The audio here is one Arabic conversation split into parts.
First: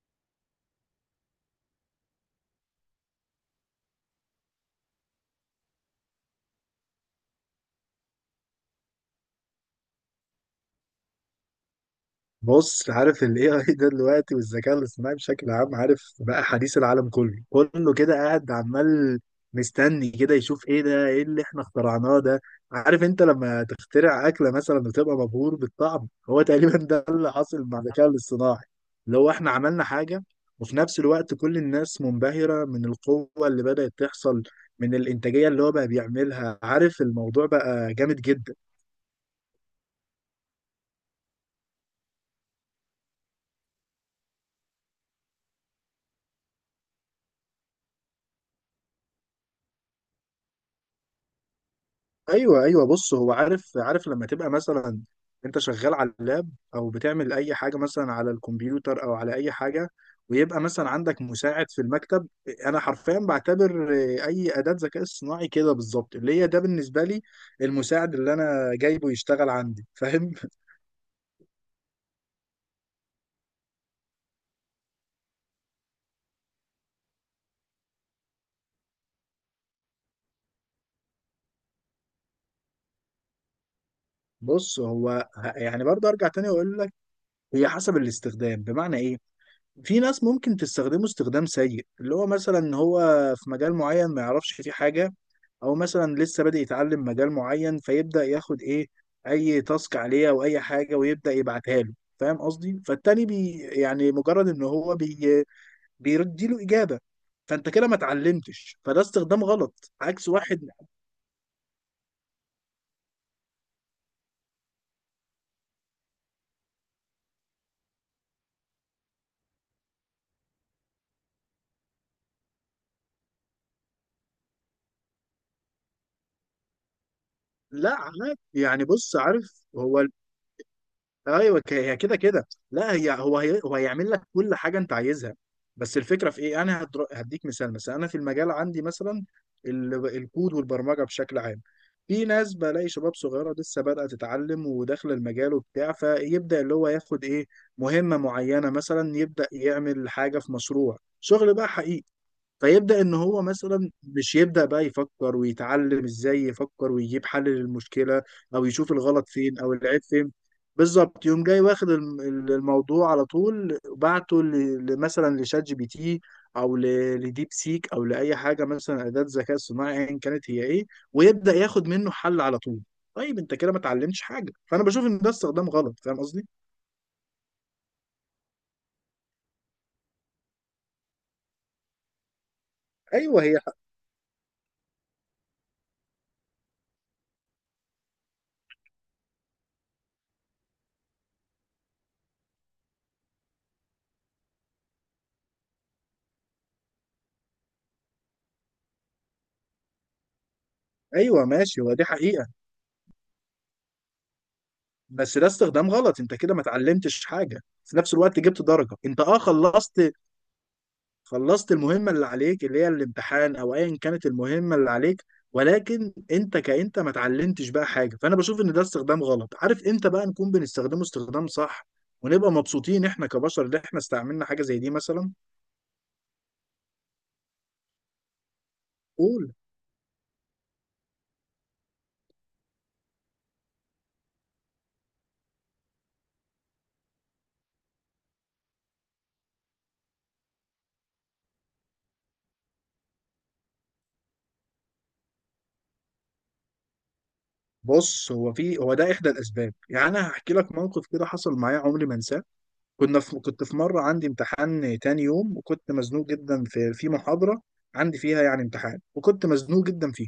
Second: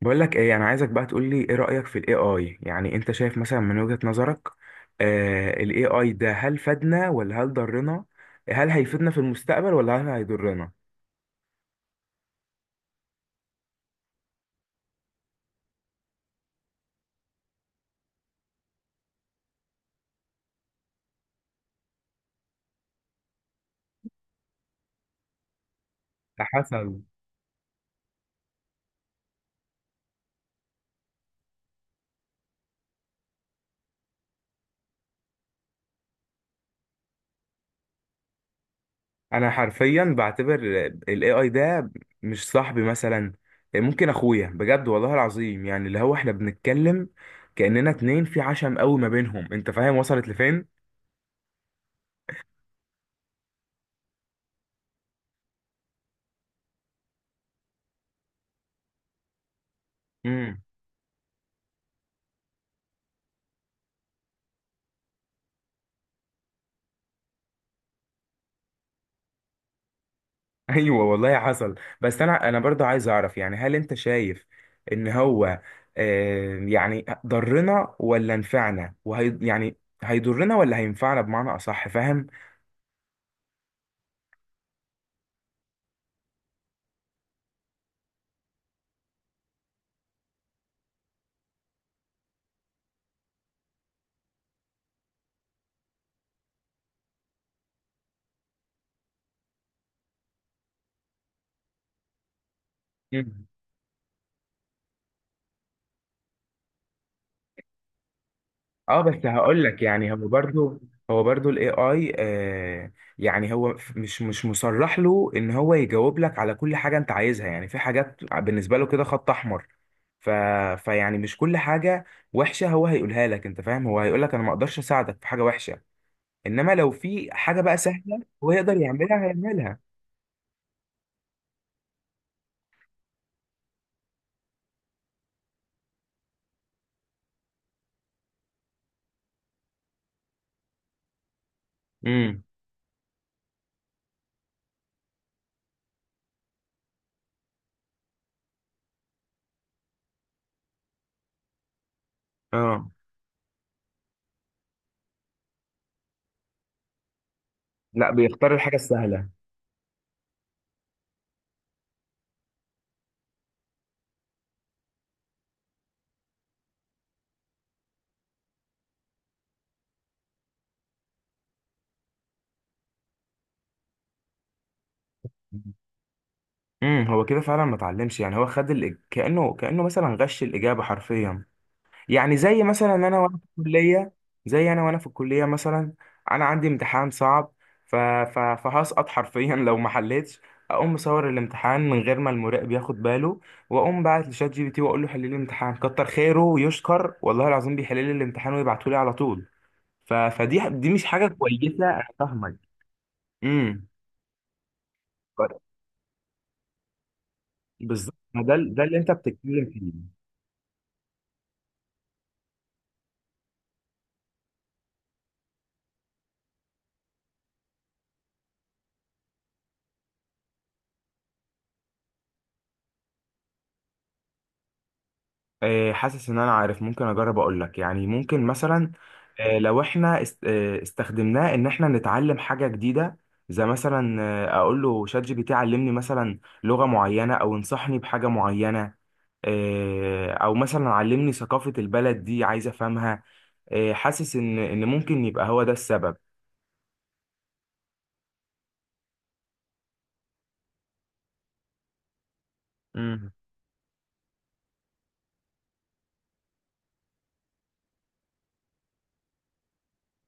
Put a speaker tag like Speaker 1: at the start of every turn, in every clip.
Speaker 1: بقول لك ايه، انا عايزك بقى تقول لي ايه رأيك في الاي اي. يعني انت شايف مثلا من وجهة نظرك آه الاي اي ده هل فادنا ولا هل ضرنا؟ هل هيفيدنا في المستقبل ولا هل هيضرنا؟
Speaker 2: بص، عارف ال AI ده دلوقتي والذكاء الاصطناعي بشكل عام، عارف بقى حديث العالم كله كله كده قاعد عمال مستني كده يشوف ايه ده، ايه اللي احنا اخترعناه ده. عارف انت لما تخترع اكلة مثلا وتبقى مبهور بالطعم، هو
Speaker 1: على
Speaker 2: تقريبا
Speaker 1: حسب.
Speaker 2: ده اللي حاصل مع الذكاء الاصطناعي، اللي هو احنا عملنا حاجة. وفي نفس الوقت كل الناس منبهرة من القوة اللي بدأت تحصل، من الإنتاجية اللي هو بقى بيعملها. عارف الموضوع بقى جامد جدا.
Speaker 1: انا حرفيا بعتبر الاي اي ده مش صاحبي، مثلا ممكن اخويا بجد والله العظيم. يعني اللي هو احنا بنتكلم كأننا اتنين في عشم قوي ما بينهم، انت فاهم وصلت
Speaker 2: ايوه، ايوه، بص هو عارف لما تبقى مثلا انت شغال على اللاب، او بتعمل اي حاجه مثلا على الكمبيوتر او على اي حاجه، ويبقى
Speaker 1: لفين؟
Speaker 2: مثلا عندك مساعد في المكتب. انا حرفيا بعتبر اي اداه ذكاء اصطناعي كده بالظبط، اللي هي ده بالنسبه لي المساعد اللي انا جايبه يشتغل عندي فاهم.
Speaker 1: ايوه والله حصل. بس انا برضه عايز اعرف، يعني هل انت شايف ان هو يعني ضرنا ولا نفعنا، وهي يعني هيضرنا ولا هينفعنا بمعنى اصح، فاهم؟
Speaker 2: بص هو يعني برضه ارجع تاني واقول لك، هي حسب الاستخدام. بمعنى ايه؟ في ناس ممكن تستخدمه استخدام سيء، اللي هو مثلا هو في مجال معين ما يعرفش فيه حاجه، او مثلا لسه بادئ يتعلم مجال معين، فيبدا ياخد ايه؟ اي تاسك عليه او اي حاجه ويبدا يبعتها له. فاهم قصدي؟ فالتاني
Speaker 1: مم.
Speaker 2: بي، يعني مجرد ان هو بي بيردي له اجابه، فانت كده ما اتعلمتش،
Speaker 1: اه،
Speaker 2: فده
Speaker 1: بس
Speaker 2: استخدام
Speaker 1: هقول لك
Speaker 2: غلط.
Speaker 1: يعني هو
Speaker 2: عكس واحد
Speaker 1: برضه، هو برضه الاي اي يعني هو مش مصرح له ان هو يجاوب لك على كل حاجه انت عايزها. يعني في حاجات بالنسبه له كده خط احمر، ف... فيعني مش كل حاجه وحشه هو هيقولها لك، انت فاهم؟ هو هيقول لك انا ما اقدرش اساعدك في حاجه وحشه، انما لو في حاجه بقى
Speaker 2: لا
Speaker 1: سهله
Speaker 2: عادي.
Speaker 1: هو يقدر
Speaker 2: يعني بص،
Speaker 1: يعملها
Speaker 2: عارف
Speaker 1: هيعملها.
Speaker 2: هو، ايوه، هي كده كده، لا هي هو هي هو هيعمل لك كل حاجه انت عايزها. بس الفكره في ايه؟ انا هديك مثال. مثلا انا في المجال عندي مثلا الكود والبرمجه بشكل عام، في
Speaker 1: امم.
Speaker 2: ناس، بلاقي شباب صغيره لسه بادئه تتعلم وداخله المجال وبتاع، فيبدا اللي هو ياخد ايه؟ مهمه معينه، مثلا يبدا يعمل حاجه في مشروع شغل بقى حقيقي،
Speaker 1: اه،
Speaker 2: فيبدأ إن هو مثلا مش يبدأ بقى يفكر ويتعلم إزاي يفكر ويجيب حل
Speaker 1: لا
Speaker 2: للمشكلة،
Speaker 1: بيختار
Speaker 2: أو
Speaker 1: الحاجه
Speaker 2: يشوف
Speaker 1: السهله.
Speaker 2: الغلط فين أو العيب فين. بالظبط، يوم جاي واخد الموضوع على طول، بعته مثلا لشات جي بي تي، أو لديب سيك، أو لأي حاجة مثلا، أداة ذكاء صناعي أيا كانت هي إيه، ويبدأ ياخد منه حل على طول. طيب انت كده ما اتعلمتش حاجه، فانا بشوف ان ده استخدام غلط. فاهم قصدي؟
Speaker 1: امم، هو كده فعلا ما اتعلمش. يعني هو خد كانه، كانه مثلا غش الاجابه حرفيا. يعني زي مثلا انا وانا
Speaker 2: ايوه
Speaker 1: في
Speaker 2: هي.
Speaker 1: الكليه، زي انا وانا في الكليه مثلا. انا عندي امتحان صعب، فهسقط حرفيا لو ما حلتش. اقوم مصور الامتحان من غير ما المراقب ياخد باله، واقوم باعت لشات جي بي تي واقول له حل لي الامتحان، كتر خيره ويشكر والله العظيم بيحل لي الامتحان ويبعته لي على طول. فدي مش حاجه
Speaker 2: ايوه
Speaker 1: كويسه،
Speaker 2: ماشي، هو دي
Speaker 1: انا
Speaker 2: حقيقه.
Speaker 1: فاهمك. امم.
Speaker 2: بس ده استخدام غلط، انت كده ما اتعلمتش حاجه، في
Speaker 1: بالظبط،
Speaker 2: نفس الوقت
Speaker 1: ما ده
Speaker 2: جبت
Speaker 1: ده اللي
Speaker 2: درجه،
Speaker 1: انت
Speaker 2: انت اه
Speaker 1: بتتكلم فيه.
Speaker 2: خلصت. خلصت المهمه اللي عليك، اللي هي الامتحان او ايا كانت المهمه اللي عليك، ولكن انت كانت ما اتعلمتش بقى حاجه. فانا بشوف ان ده استخدام غلط. عارف امتى بقى نكون بنستخدمه استخدام صح ونبقى مبسوطين احنا كبشر ان احنا استعملنا حاجه زي دي مثلا؟
Speaker 1: حاسس ان انا عارف، ممكن اجرب اقول لك يعني، ممكن مثلا
Speaker 2: قول.
Speaker 1: لو احنا استخدمناه ان احنا نتعلم حاجه جديده. زي مثلا اقول له شات جي بي تي علمني مثلا لغه معينه، او انصحني بحاجه معينه، او مثلا علمني ثقافه البلد دي عايز افهمها. حاسس ان ان ممكن يبقى هو ده السبب.
Speaker 2: بص هو في، هو ده احدى الاسباب. يعني انا هحكي لك موقف كده حصل معايا عمري ما انساه. كنا
Speaker 1: امم.
Speaker 2: في كنت في مرة عندي امتحان تاني يوم، وكنت مزنوق جدا في محاضرة عندي فيها يعني امتحان، وكنت مزنوق جدا فيه.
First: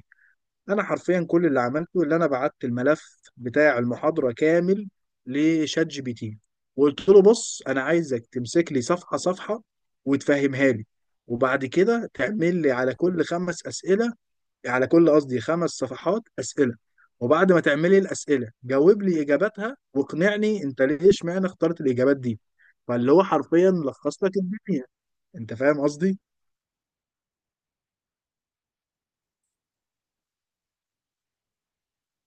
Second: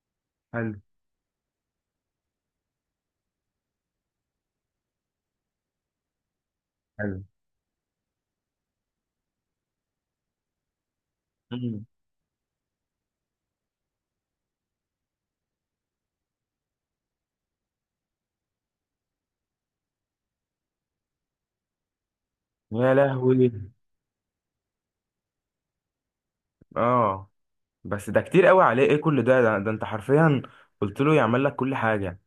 Speaker 1: حلو.
Speaker 2: أنا حرفيا كل اللي عملته، اللي أنا بعت الملف بتاع المحاضرة كامل لشات جي بي تي، وقلت له بص أنا عايزك تمسك لي صفحة صفحة وتفهمها لي، وبعد
Speaker 1: حلو.
Speaker 2: كده تعمل لي على كل خمس أسئلة، على كل قصدي خمس صفحات اسئله، وبعد ما تعملي الاسئله جاوب لي اجاباتها، واقنعني انت ليه اشمعنى اخترت الاجابات دي.
Speaker 1: يا
Speaker 2: فاللي هو
Speaker 1: لهوي.
Speaker 2: حرفيا لخص لك الدنيا. انت فاهم قصدي؟
Speaker 1: اه، بس ده كتير قوي عليه، ايه كل ده؟ ده انت حرفيا قلت له يعمل لك كل حاجه.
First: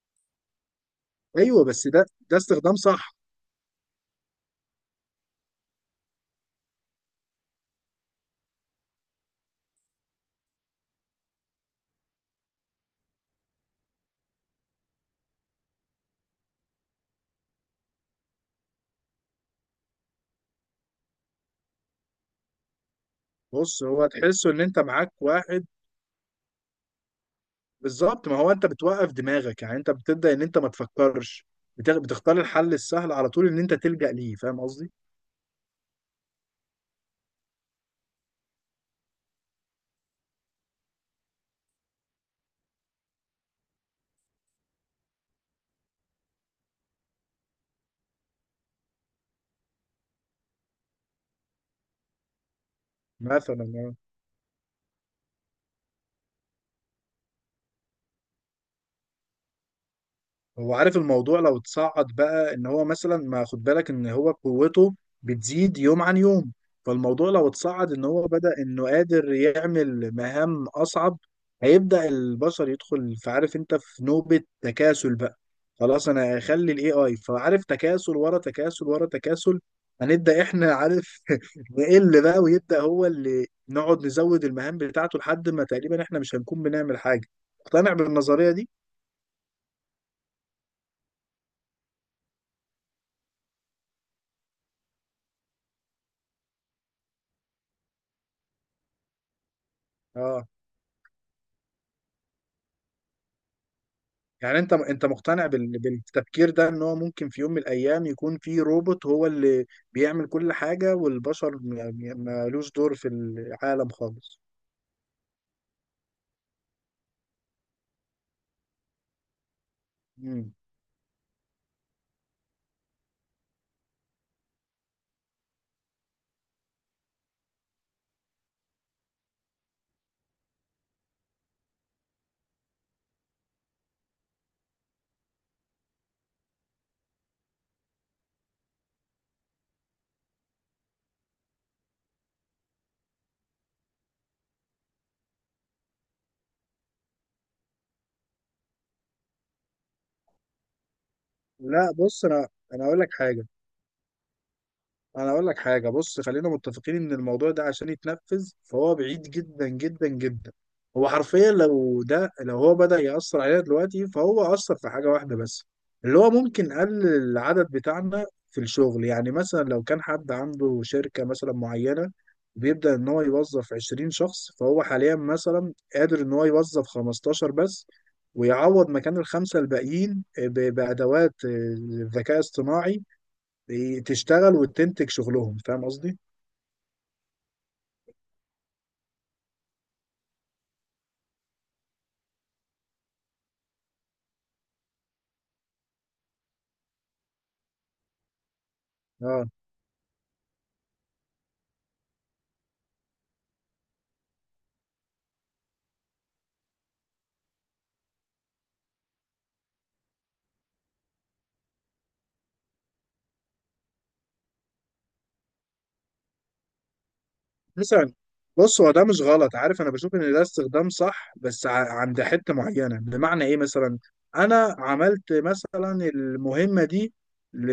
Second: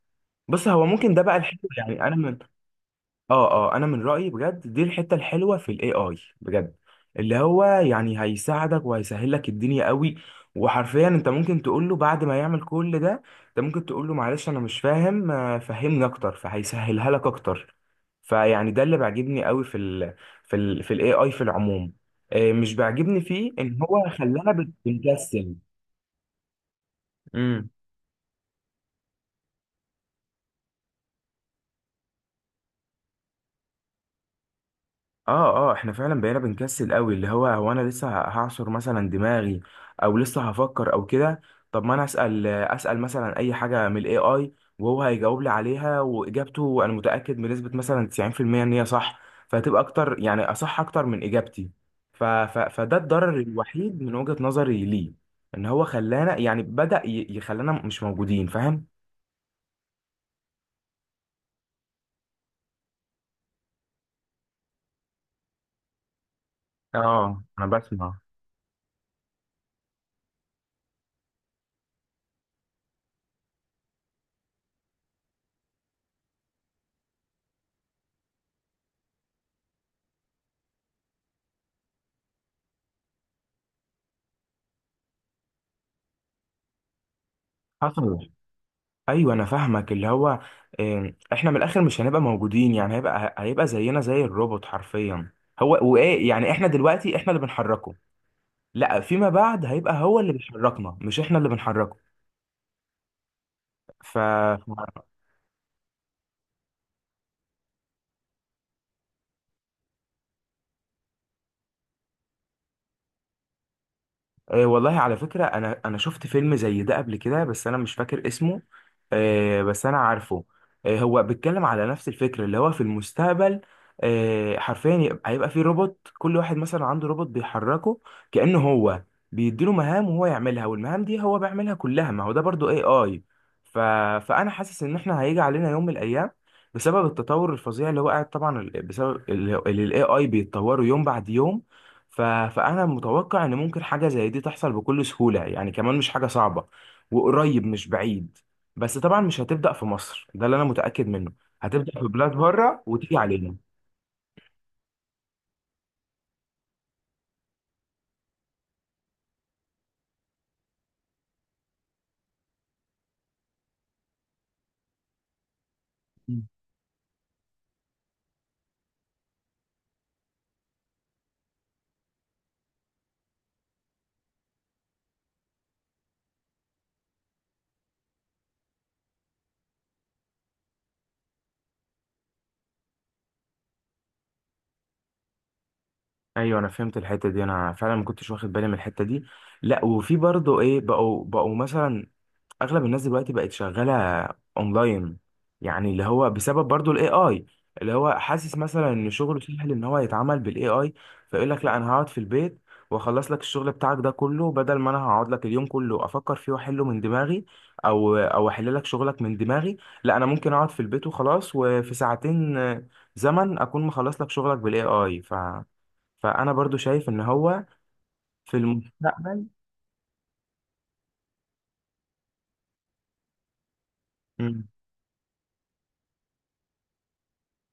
Speaker 1: بص، هو ممكن ده بقى الحلو،
Speaker 2: ايوه بس
Speaker 1: يعني
Speaker 2: ده
Speaker 1: انا من،
Speaker 2: ده استخدام صح.
Speaker 1: اه اه، انا من رايي بجد دي الحته الحلوه في الاي اي بجد. اللي هو يعني هيساعدك وهيسهل لك الدنيا قوي. وحرفيا انت ممكن تقول له بعد ما يعمل كل ده، انت ممكن تقول له معلش انا مش فاهم، فهمني اكتر، فهيسهلها لك اكتر. فيعني ده اللي بيعجبني قوي في الاي اي في العموم. مش بيعجبني فيه ان
Speaker 2: بص هو
Speaker 1: هو
Speaker 2: تحسه
Speaker 1: خلانا
Speaker 2: ان انت معاك
Speaker 1: بنكسل.
Speaker 2: واحد بالظبط. ما هو انت بتوقف دماغك، يعني انت بتبدا ان انت ما تفكرش، بتختار الحل السهل على طول ان انت تلجأ ليه. فاهم قصدي؟
Speaker 1: اه اه، احنا فعلا بقينا بنكسل قوي. اللي هو هو انا لسه هعصر مثلا دماغي، او لسه هفكر او كده. طب ما انا اسال، اسال مثلا اي حاجه من الاي اي، وهو هيجاوب لي عليها، واجابته انا متاكد بنسبه مثلا 90% ان هي صح. فهتبقى اكتر يعني اصح اكتر من اجابتي. ف ف فده الضرر
Speaker 2: مثلا يعني.
Speaker 1: الوحيد من وجهه نظري ليه، ان هو خلانا يعني بدا يخلانا مش موجودين، فاهم؟
Speaker 2: هو عارف، الموضوع لو اتصعد بقى ان هو مثلا، ما خد بالك ان هو قوته بتزيد يوم عن يوم، فالموضوع
Speaker 1: اه
Speaker 2: لو
Speaker 1: انا
Speaker 2: اتصعد ان
Speaker 1: بسمع.
Speaker 2: هو بدأ انه قادر يعمل مهام اصعب، هيبدأ البشر يدخل في، عارف انت، في نوبة تكاسل بقى. خلاص انا هخلي الاي اي، فعارف تكاسل ورا تكاسل ورا تكاسل، هنبدأ احنا عارف نقل بقى، ويبدأ هو اللي نقعد نزود المهام بتاعته لحد ما تقريبا احنا مش هنكون بنعمل حاجة. مقتنع
Speaker 1: حصل.
Speaker 2: بالنظرية دي؟
Speaker 1: ايوه انا فاهمك، اللي هو احنا من الاخر مش هنبقى موجودين. يعني هيبقى، هيبقى زينا زي الروبوت حرفيا. هو وايه؟ يعني احنا دلوقتي احنا اللي بنحركه، لا فيما بعد هيبقى هو اللي
Speaker 2: اه.
Speaker 1: بيحركنا مش احنا اللي بنحركه. ف،
Speaker 2: يعني انت مقتنع بالتفكير ده ان هو ممكن في يوم من الايام يكون في روبوت هو اللي بيعمل كل حاجة، والبشر مالوش دور في العالم خالص؟
Speaker 1: آه والله على فكرة أنا شفت فيلم زي ده قبل كده بس أنا مش فاكر اسمه، آه بس أنا عارفه.
Speaker 2: مم.
Speaker 1: آه، هو بيتكلم على نفس الفكرة، اللي هو في المستقبل آه حرفيا هيبقى فيه روبوت، كل واحد مثلا عنده روبوت بيحركه كأنه هو بيديله مهام وهو يعملها، والمهام دي هو بيعملها كلها، ما هو ده برضو اي اي. ف... فأنا حاسس إن إحنا هيجي علينا يوم من الأيام بسبب التطور الفظيع اللي هو قاعد، طبعا بسبب اللي الاي اي بيتطوروا يوم بعد يوم. ف... فانا متوقع ان ممكن حاجه زي دي تحصل بكل سهوله يعني، كمان مش حاجه صعبه وقريب مش بعيد. بس طبعا مش هتبدا في مصر، ده اللي انا متاكد منه، هتبدا
Speaker 2: لا
Speaker 1: في
Speaker 2: بص
Speaker 1: بلاد
Speaker 2: انا،
Speaker 1: بره
Speaker 2: انا اقول لك
Speaker 1: وتيجي
Speaker 2: حاجة.
Speaker 1: علينا.
Speaker 2: انا اقول لك حاجه، بص خلينا متفقين ان الموضوع ده عشان يتنفذ فهو بعيد جدا جدا جدا. هو حرفيا لو ده، لو هو بدأ يأثر علينا دلوقتي، فهو أثر في حاجه واحده بس، اللي هو
Speaker 1: مم.
Speaker 2: ممكن قلل العدد بتاعنا في الشغل. يعني مثلا لو كان حد عنده شركه مثلا معينه بيبدأ ان هو يوظف 20 شخص، فهو حاليا مثلا قادر ان هو يوظف 15 بس، ويعوض مكان الخمسه الباقيين بأدوات ذكاء اصطناعي تشتغل وتنتج شغلهم. فاهم قصدي؟
Speaker 1: ايوه انا فهمت الحته دي، انا فعلا ما كنتش واخد بالي من الحته دي. لا، وفي برضه ايه، بقوا مثلا اغلب الناس دلوقتي بقت شغاله اونلاين. يعني اللي هو بسبب برضو الاي اي، اللي هو حاسس مثلا ان شغله
Speaker 2: اه
Speaker 1: سهل ان هو يتعمل بالاي اي، فيقول لك لا انا هقعد في البيت واخلص لك الشغل بتاعك ده كله، بدل ما انا هقعد لك اليوم كله افكر فيه واحله من دماغي، او احل لك شغلك من دماغي، لا انا ممكن اقعد في البيت وخلاص، وفي ساعتين زمن اكون مخلص لك شغلك بالاي اي. فانا برضو شايف ان هو
Speaker 2: مثلا.
Speaker 1: في
Speaker 2: بص هو ده مش
Speaker 1: المستقبل.
Speaker 2: غلط، عارف انا بشوف ان ده استخدام صح بس عند حته معينه. بمعنى ايه؟ مثلا
Speaker 1: مم.
Speaker 2: انا عملت مثلا المهمه دي ل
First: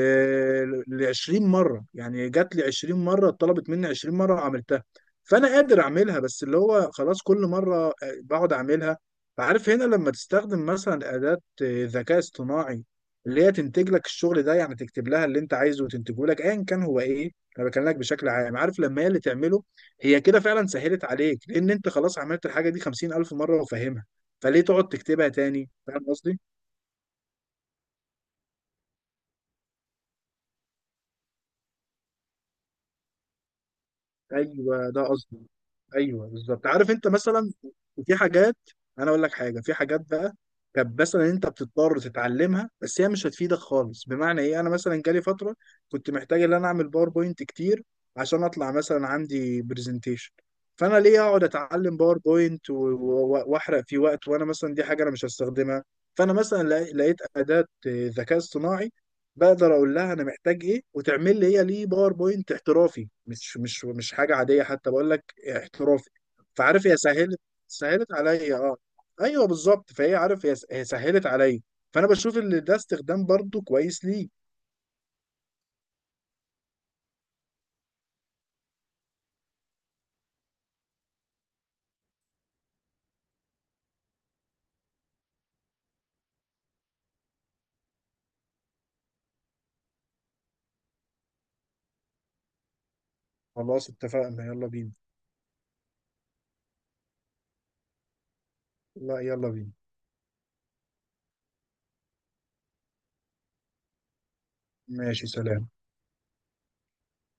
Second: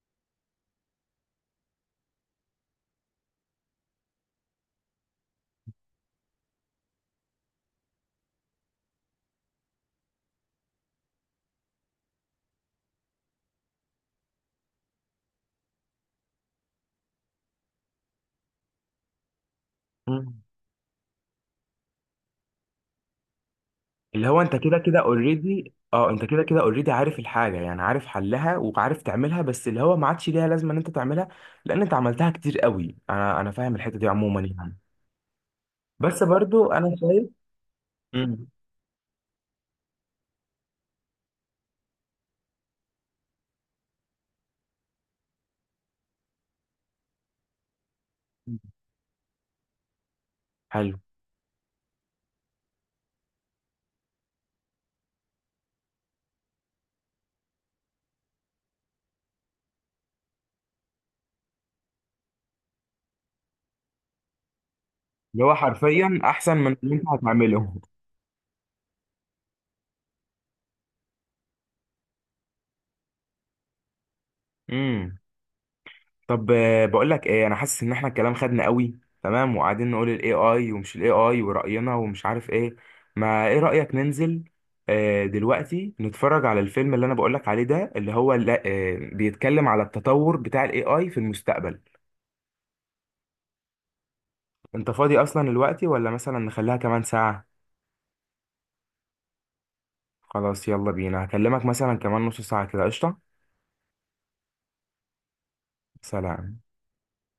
Speaker 2: ل 20 مره، يعني جات لي 20 مره، اتطلبت مني 20 مره وعملتها، فانا قادر اعملها. بس اللي هو خلاص كل مره بقعد اعملها. فعارف هنا لما تستخدم مثلا اداه ذكاء اصطناعي اللي هي تنتج لك الشغل ده، يعني تكتب لها اللي انت عايزه وتنتجه لك، ايا كان هو ايه، انا بكلمك بشكل عام. عارف لما هي اللي تعمله، هي كده
Speaker 1: مم.
Speaker 2: فعلا سهلت عليك، لان انت خلاص عملت الحاجه دي 50,000 مره وفاهمها،
Speaker 1: اللي هو انت
Speaker 2: فليه
Speaker 1: كده
Speaker 2: تقعد
Speaker 1: كده
Speaker 2: تكتبها تاني؟
Speaker 1: اوريدي،
Speaker 2: فاهم
Speaker 1: اه انت
Speaker 2: قصدي؟
Speaker 1: كده كده اوريدي، عارف الحاجه يعني، عارف حلها وعارف تعملها، بس اللي هو ما عادش ليها لازمه ان انت تعملها، لان انت عملتها كتير قوي. انا فاهم الحته دي عموما يعني.
Speaker 2: ايوه ده قصدي.
Speaker 1: بس
Speaker 2: ايوه بالظبط،
Speaker 1: برضو
Speaker 2: عارف
Speaker 1: انا
Speaker 2: انت
Speaker 1: شايف.
Speaker 2: مثلا في
Speaker 1: مم.
Speaker 2: حاجات، انا اقول لك حاجه، في حاجات بقى كانت مثلا انت بتضطر تتعلمها بس هي مش هتفيدك خالص. بمعنى ايه؟ انا مثلا جالي فتره كنت محتاج ان انا اعمل باوربوينت كتير عشان اطلع مثلا عندي برزنتيشن، فانا
Speaker 1: حلو.
Speaker 2: ليه اقعد اتعلم باوربوينت واحرق في وقت وانا مثلا دي حاجه انا مش هستخدمها؟ فانا مثلا لقيت اداه ذكاء اصطناعي بقدر اقول لها انا محتاج ايه وتعمل لي هي ليه باوربوينت احترافي، مش مش مش حاجه عاديه، حتى بقول لك
Speaker 1: اللي هو
Speaker 2: احترافي.
Speaker 1: حرفيا احسن من
Speaker 2: فعارف
Speaker 1: اللي
Speaker 2: هي
Speaker 1: انت
Speaker 2: سهلت
Speaker 1: هتعمله.
Speaker 2: سهلت عليا اه. ايوه بالظبط، فهي عارف هي هي سهلت عليا، فانا بشوف ان ده استخدام برضو كويس ليه.
Speaker 1: امم. طب بقول لك ايه، انا حاسس ان احنا الكلام خدنا قوي تمام، وقاعدين نقول الاي اي ومش الاي اي ورأينا ومش عارف ايه، ما ايه رأيك ننزل دلوقتي نتفرج على الفيلم اللي انا بقول لك عليه ده، اللي هو لا بيتكلم على التطور بتاع الاي اي في المستقبل.
Speaker 2: خلاص اتفقنا، يلا
Speaker 1: انت
Speaker 2: بينا.
Speaker 1: فاضي اصلا دلوقتي ولا مثلا نخليها كمان ساعة؟
Speaker 2: لا يلا بينا.
Speaker 1: خلاص يلا بينا، هكلمك مثلا كمان نص ساعة كده، قشطة.
Speaker 2: ماشي سلام.
Speaker 1: سلام.